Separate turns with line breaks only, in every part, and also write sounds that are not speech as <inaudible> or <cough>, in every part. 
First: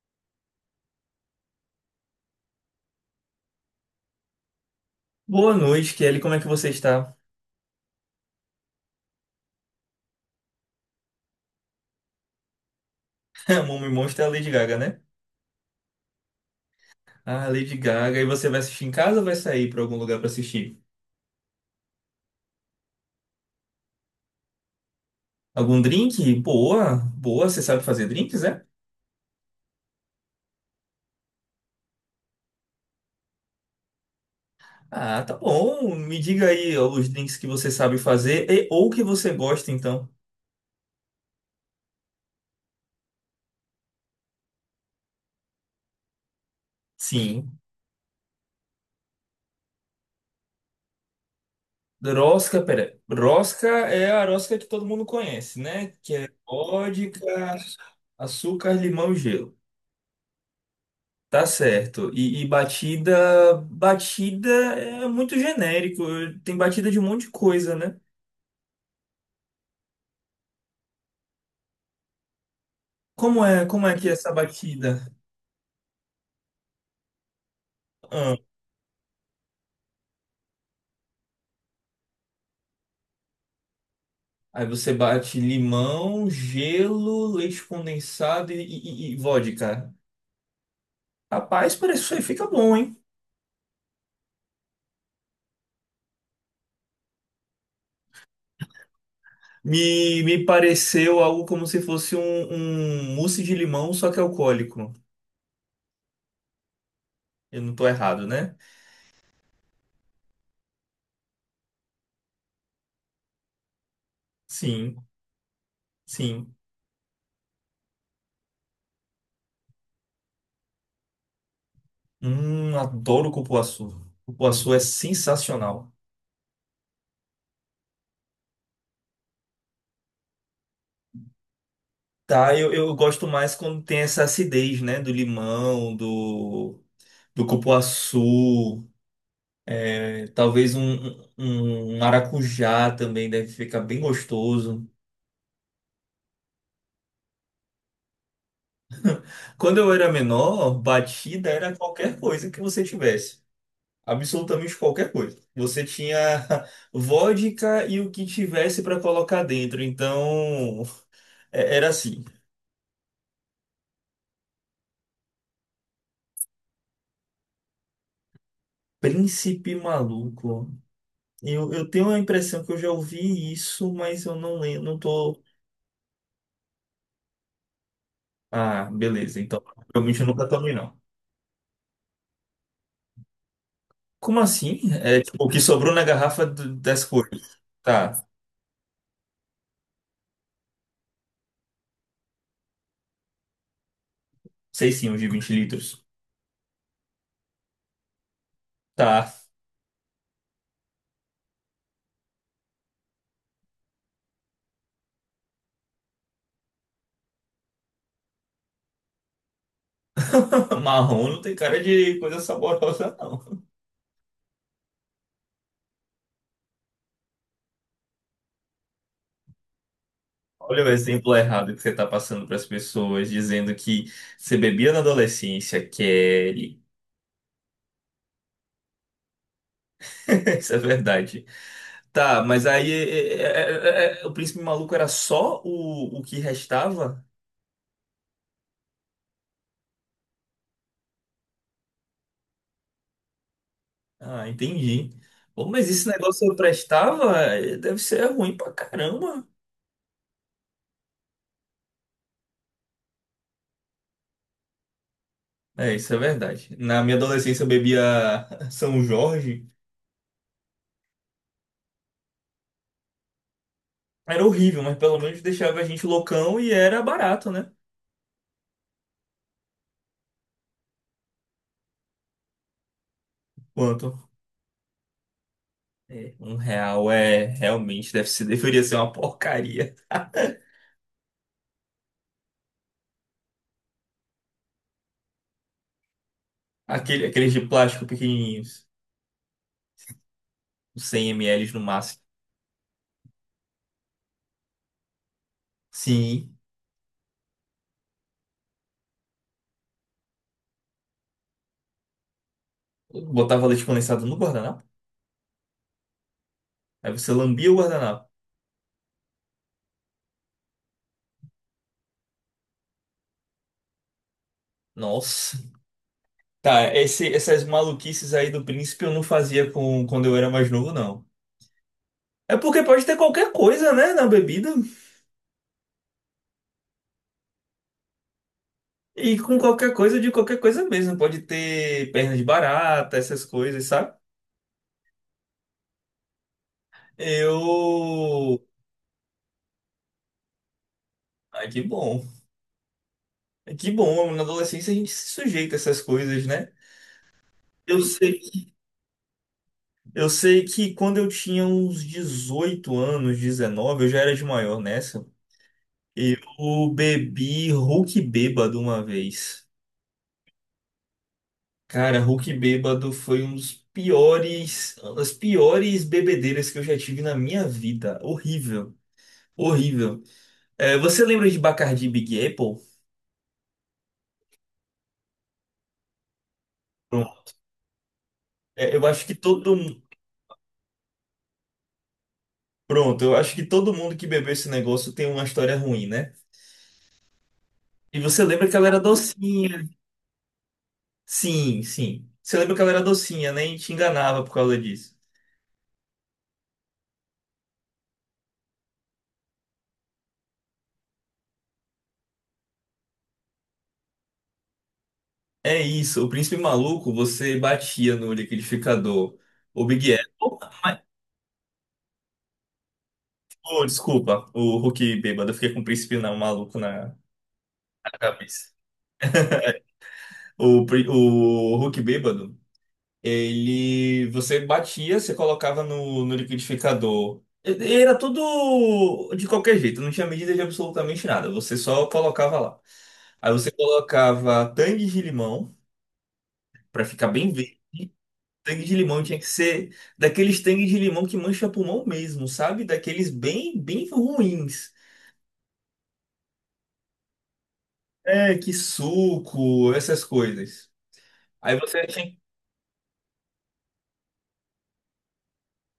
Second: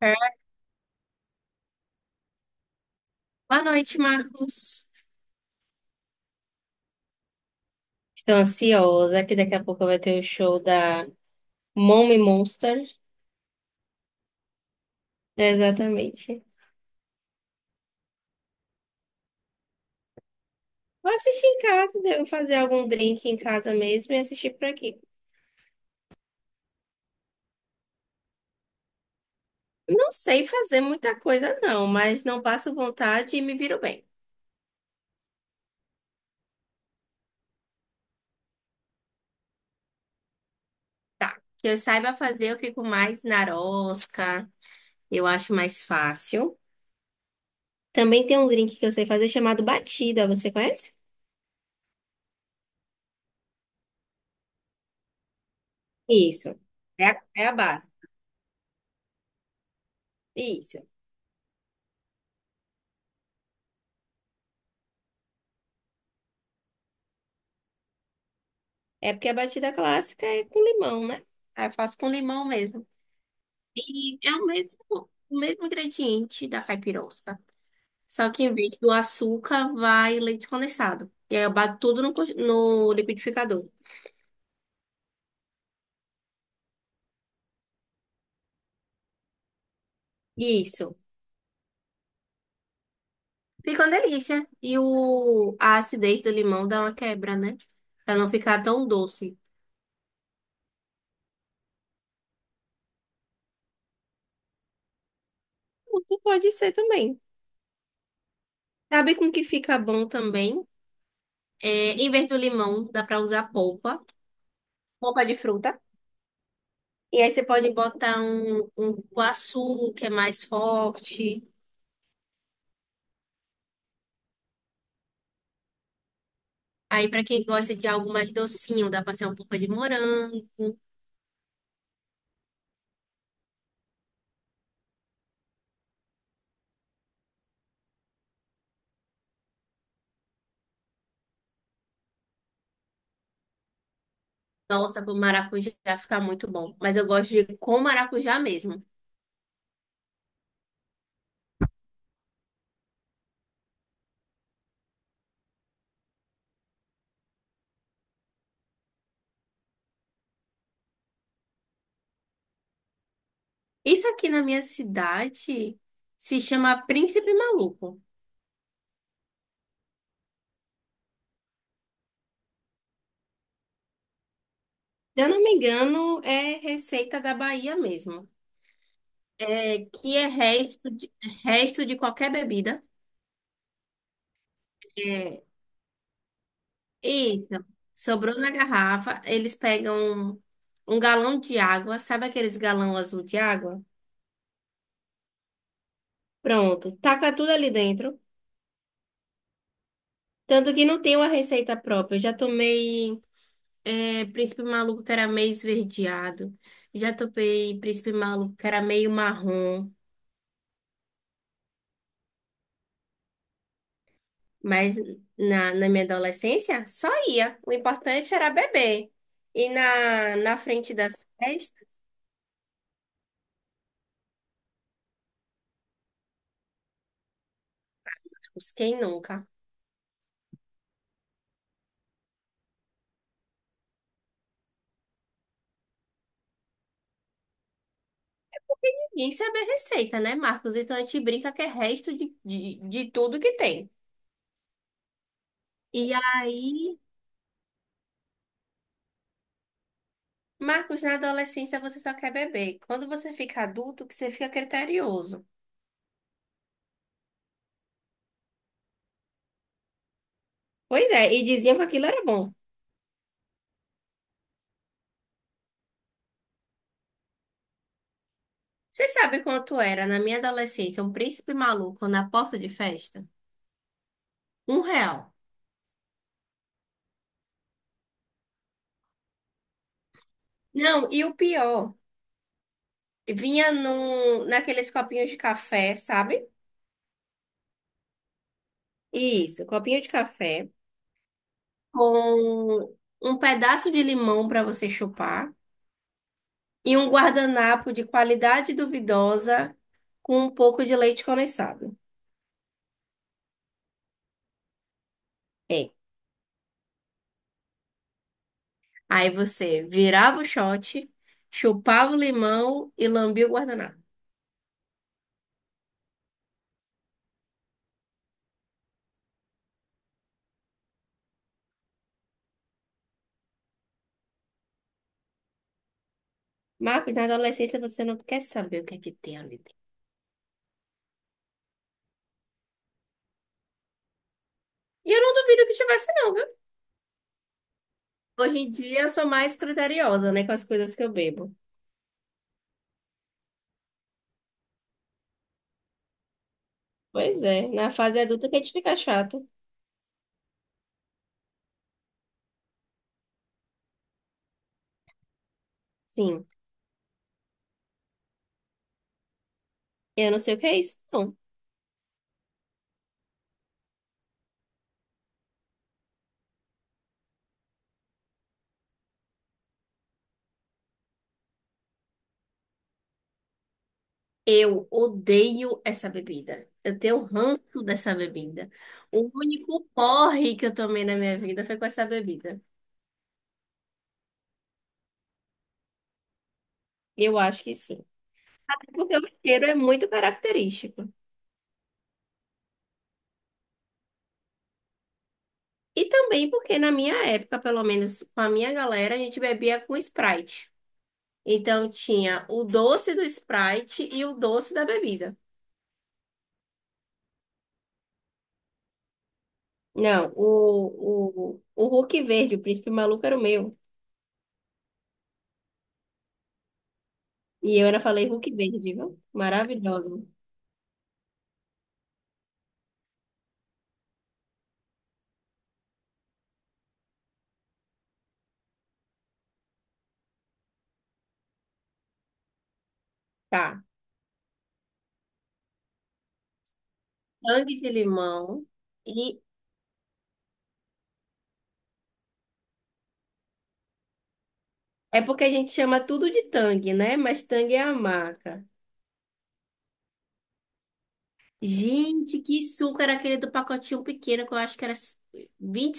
É, Boa noite, Marcos.
Boa noite, Kelly. Como é que você está?
Estou ansiosa que daqui a pouco vai ter o show da Mommy Monster.
<laughs> A Mummy Monster é a Lady Gaga, né?
Exatamente.
Ah, Lady Gaga. E você vai assistir em casa ou vai sair para algum lugar para assistir?
Vou assistir em casa, devo fazer algum drink em casa mesmo e assistir por aqui.
Algum drink? Boa, boa. Você sabe fazer drinks, né?
Não sei fazer muita coisa, não, mas não passo vontade e me viro bem.
Ah, tá bom. Me diga aí ó, os drinks que você sabe fazer e, ou que você gosta, então.
Tá. Que eu saiba fazer, eu fico mais narosca, eu acho mais fácil.
Sim.
Também tem um drink que eu sei fazer chamado batida, você conhece?
Rosca, pera. Rosca é a rosca que todo mundo conhece, né? Que é
Isso. É a
vodka,
base.
açúcar, limão e gelo.
Isso.
Tá certo. E batida, batida é muito genérico. Tem batida de um monte de coisa, né?
É porque a batida clássica é com limão, né? Aí eu faço com limão mesmo.
Como que é
E
essa
é o mesmo,
batida?
o mesmo ingrediente da caipirosca. Só
Ah,
que em vez do açúcar, vai leite condensado. E aí eu bato tudo no liquidificador.
aí você bate limão, gelo, leite condensado e vodka.
Isso.
Rapaz, parece isso aí fica bom, hein?
Fica uma delícia. A acidez do limão dá uma quebra, né? Pra não ficar tão doce.
Me pareceu algo como se fosse um mousse de limão, só que alcoólico.
Muito Pode ser também.
Eu não tô errado, né?
Sabe com que fica bom também? É, em vez do limão, dá pra usar polpa.
Sim,
Polpa de fruta.
sim.
E aí você pode botar um cupuaçu, que é mais forte.
Adoro cupuaçu. Cupuaçu é sensacional.
Aí, para quem gosta de algo mais docinho, dá pra ser um pouco de morango.
Tá, eu gosto mais quando tem essa acidez, né? Do limão, do cupuaçu, é, talvez um maracujá também deve ficar bem gostoso.
Nossa, com maracujá fica muito bom. Mas eu gosto de com maracujá mesmo.
Quando eu era menor, batida era qualquer coisa que você tivesse. Absolutamente qualquer coisa. Você tinha <laughs> vodka e o que tivesse para colocar dentro. Então, era assim.
Isso aqui na minha cidade se chama Príncipe Maluco.
Príncipe maluco. Eu tenho a impressão que eu já ouvi isso, mas eu não lembro, não
Se eu não
tô.
me engano, é receita da Bahia mesmo.
Ah, beleza. Então,
É, que
provavelmente eu
é
nunca tomei, não.
resto de qualquer bebida.
Como assim? É
é
tipo o que sobrou na garrafa das
Isso.
cores. Tá,
Sobrou na garrafa, eles pegam um galão de água, sabe aqueles galão azul de água?
sei sim, os de 20 litros.
Pronto, taca tudo ali dentro.
Tá.
Tanto que não tem uma receita própria. Eu já tomei príncipe maluco que era meio esverdeado. Já tomei príncipe maluco que era meio marrom.
<laughs> Marrom não tem cara de coisa saborosa, não.
Mas na minha adolescência, só ia. O importante era beber. E na
Olha o
frente das
exemplo errado que
festas,
você tá passando para as pessoas, dizendo que você bebia na adolescência, Kelly.
quem nunca?
<laughs> Isso é verdade. Tá, mas aí é o príncipe maluco era só o que restava?
Ninguém sabe a receita, né, Marcos? Então a gente brinca que é resto de tudo que tem.
Ah, entendi. Bom, mas esse
E
negócio eu
aí,
prestava, deve ser ruim pra caramba.
Marcos, na adolescência você só quer beber. Quando você fica adulto, que você fica criterioso.
É, isso é verdade. Na minha adolescência eu bebia <laughs> São Jorge.
Pois é, e diziam que aquilo era bom.
Era horrível, mas pelo menos deixava a gente loucão e era barato, né?
Você sabe quanto era, na minha adolescência, um príncipe maluco na porta de festa?
Quanto?
R$ 1.
É, R$ 1 realmente deve ser, deveria ser uma porcaria. <laughs>
Não, e o pior, vinha naqueles copinhos de café, sabe?
Aqueles de plástico pequenininhos,
Isso, copinho de café
uns 100 ml no máximo.
com um pedaço de limão para você chupar.
Sim,
E um guardanapo de qualidade duvidosa com um pouco de leite condensado.
eu botava leite condensado no guardanapo.
É.
Aí você lambia o guardanapo.
Aí você virava o shot, chupava o limão e lambia o guardanapo.
Nossa. Tá, essas maluquices aí do príncipe eu não fazia com, quando eu era mais novo, não. É porque pode ter qualquer coisa, né, na bebida.
Marcos, na adolescência você não quer saber o que é que
E
tem ali
com
dentro.
qualquer coisa, de qualquer coisa mesmo. Pode ter perna de barata, essas coisas, sabe?
E eu não duvido que tivesse, não, viu? Hoje
Eu.
em dia eu sou mais criteriosa, né, com as coisas que eu bebo.
Ai, que bom. Que bom, na adolescência a gente se sujeita a essas coisas, né?
Pois é, na
Eu
fase
sei,
adulta que a gente fica chato.
eu sei que quando eu tinha uns 18 anos, 19, eu já era de maior nessa.
Sim,
Eu bebi Hulk bêbado uma vez.
eu não sei o que é isso, não.
Cara, Hulk bêbado foi um dos piores, as piores bebedeiras que eu já tive na minha vida. Horrível, horrível. É, você lembra de Bacardi e Big Apple?
Eu odeio essa bebida. Eu tenho
Pronto.
ranço dessa bebida.
É, eu acho
O
que todo,
único porre que eu tomei na minha vida foi com essa bebida.
pronto, eu acho que todo mundo que bebeu esse negócio tem uma história ruim, né?
Eu acho que sim.
E você lembra que ela era
Porque o cheiro é
docinha?
muito característico.
Sim, sim. Você lembra que ela era docinha, né? E te enganava por causa disso.
E também porque na minha época, pelo menos com a minha galera, a gente bebia com Sprite. Então tinha o doce do Sprite e o doce da bebida.
É isso, o príncipe maluco, você batia no liquidificador. O Big
Não,
Apple.
o Hulk verde, o príncipe maluco era o meu.
Oh, desculpa, o Hulk bêbado. Eu fiquei com o príncipe não, maluco na
E eu ainda falei Hulk
cabeça.
verde, viu? Maravilhoso.
O Hulk bêbado, ele. Você batia, você colocava no liquidificador. Era tudo de qualquer jeito, não tinha medida de absolutamente nada. Você só colocava lá. Aí você
Tá.
colocava tangue de limão, pra ficar bem
Tangue
verde.
de limão.
Tangue de limão tinha
E
que ser daqueles tangue de limão que mancha pulmão mesmo, sabe? Daqueles bem, bem ruins.
é porque a gente chama tudo de tangue, né? Mas tangue é a
É,
marca.
que suco, essas coisas. Aí você tinha,
Gente, que suco era aquele do pacotinho pequeno que eu acho que era 20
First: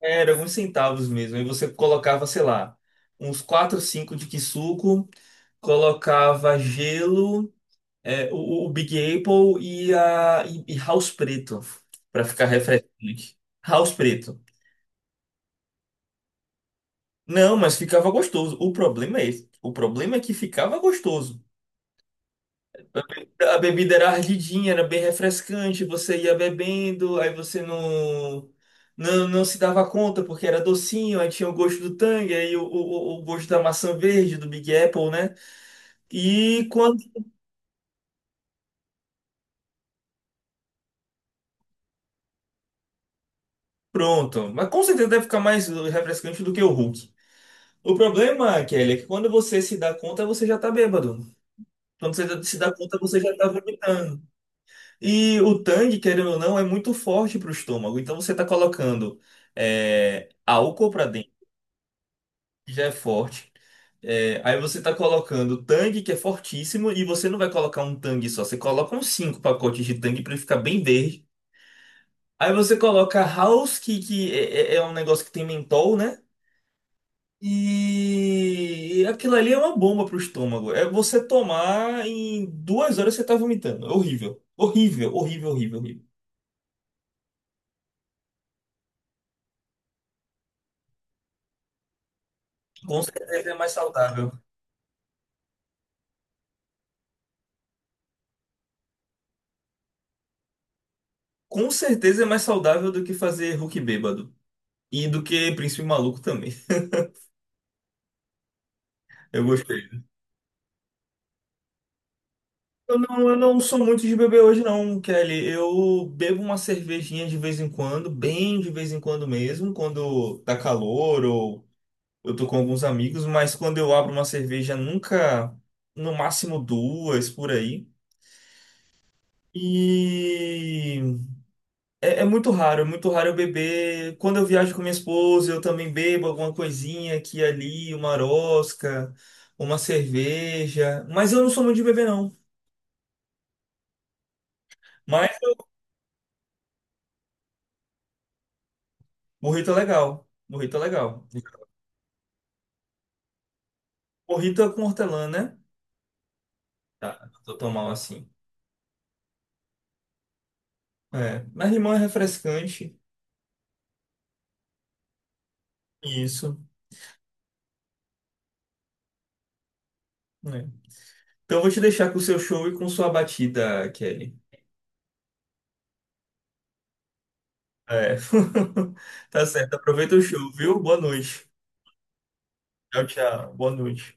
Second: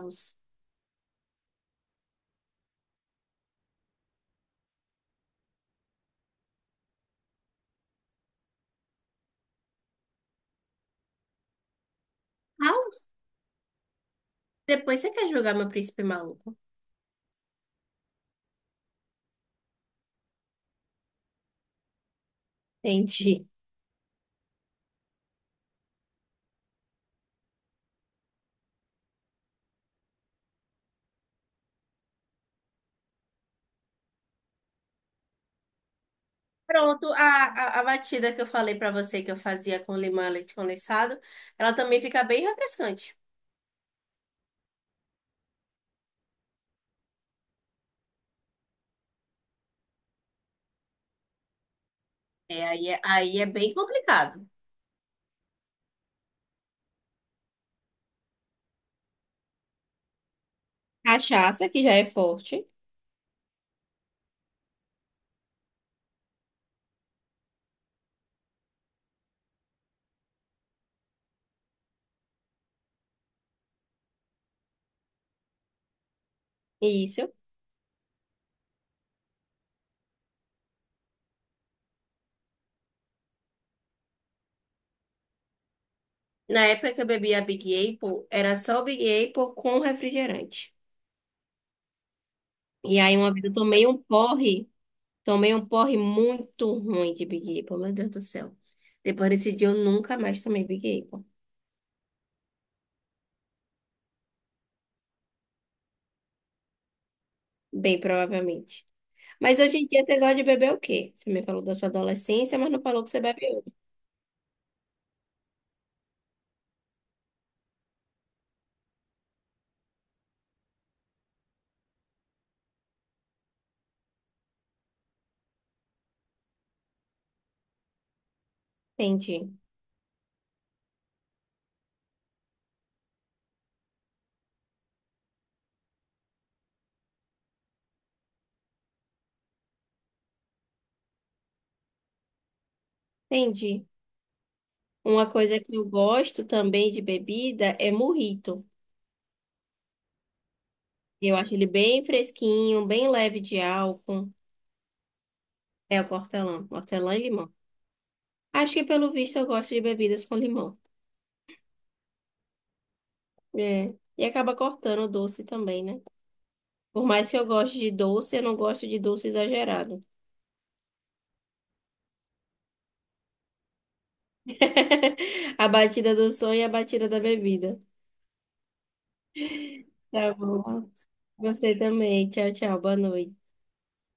era uns centavos mesmo. Aí você colocava, sei lá, uns 4, 5 de Kisuko, colocava gelo, é, o Big Apple e House Preto, pra ficar
Ah,
refrescante. House Preto.
depois você quer jogar meu príncipe maluco?
Não, mas ficava gostoso. O problema é esse. O problema é que ficava gostoso.
Entendi.
A bebida era ardidinha, era bem refrescante, você ia bebendo, aí você não, não, não se dava conta porque era docinho, aí tinha o gosto do Tang, aí o gosto da maçã verde, do Big Apple, né? E quando.
Pronto, a batida que eu falei pra você que eu fazia com limão e leite condensado, ela também fica bem refrescante.
Pronto. Mas com certeza deve ficar mais refrescante do que o Hulk. O problema, Kelly, é que quando você se dá conta, você já tá bêbado. Quando você se dá conta, você já
Aí é
tá
bem
vomitando.
complicado.
E o Tang, querendo ou não, é muito forte pro estômago. Então você tá colocando álcool pra dentro
Cachaça, que já é forte.
já é forte. É, aí você tá colocando tangue, que é fortíssimo, e você não vai colocar um tangue só, você coloca uns cinco pacotes de tangue pra ele ficar bem verde. Aí você coloca house, que é um negócio que tem mentol, né?
Isso.
E aquilo ali é uma bomba pro estômago. É você tomar em 2 horas você tá vomitando. É horrível. Horrível, horrível, horrível, horrível.
Na época que eu bebia Big Apple, era só o Big Apple com refrigerante. E
Com
aí uma vez
certeza
eu
é mais saudável.
tomei um porre muito ruim de Big Apple, meu Deus do céu. Depois desse dia eu nunca mais tomei Big Apple,
Com certeza é mais saudável do que fazer Hulk bêbado. E do que Príncipe Maluco também.
bem provavelmente.
Eu
Mas hoje
gostei.
em dia você gosta de beber o quê? Você me falou da sua adolescência, mas não
Eu
falou que você
não, eu não
bebeu.
sou muito de beber hoje, não, Kelly. Eu bebo uma cervejinha de vez em quando, bem de vez em quando mesmo, quando tá calor ou eu tô com alguns amigos, mas quando eu abro uma cerveja, nunca, no máximo duas por aí.
Entendi,
E é muito raro eu beber. Quando eu viajo com minha esposa, eu também bebo alguma coisinha aqui e ali, uma rosca, uma cerveja. Mas eu não sou muito de beber, não.
entendi. Uma
Mas
coisa que eu gosto também de bebida é mojito.
morrito é legal. Morrito é legal.
Eu acho ele bem fresquinho, bem leve de álcool.
Morrito é com hortelã, né?
É o hortelã, hortelã e
Tá,
limão.
tô tão mal assim.
Acho que pelo visto eu gosto de bebidas com limão.
É, mas limão é refrescante.
É. E acaba cortando o doce também, né?
Isso,
Por mais que eu goste de doce, eu não gosto de doce exagerado.
né? Então eu vou te deixar com o seu show e com sua batida, Kelly.
<laughs> A batida do sonho e a batida da bebida.
É. <laughs> Tá certo. Aproveita o
Tá
show, viu?
bom.
Boa noite.
Você também. Tchau, tchau. Boa
Tchau,
noite.
tchau. Boa noite.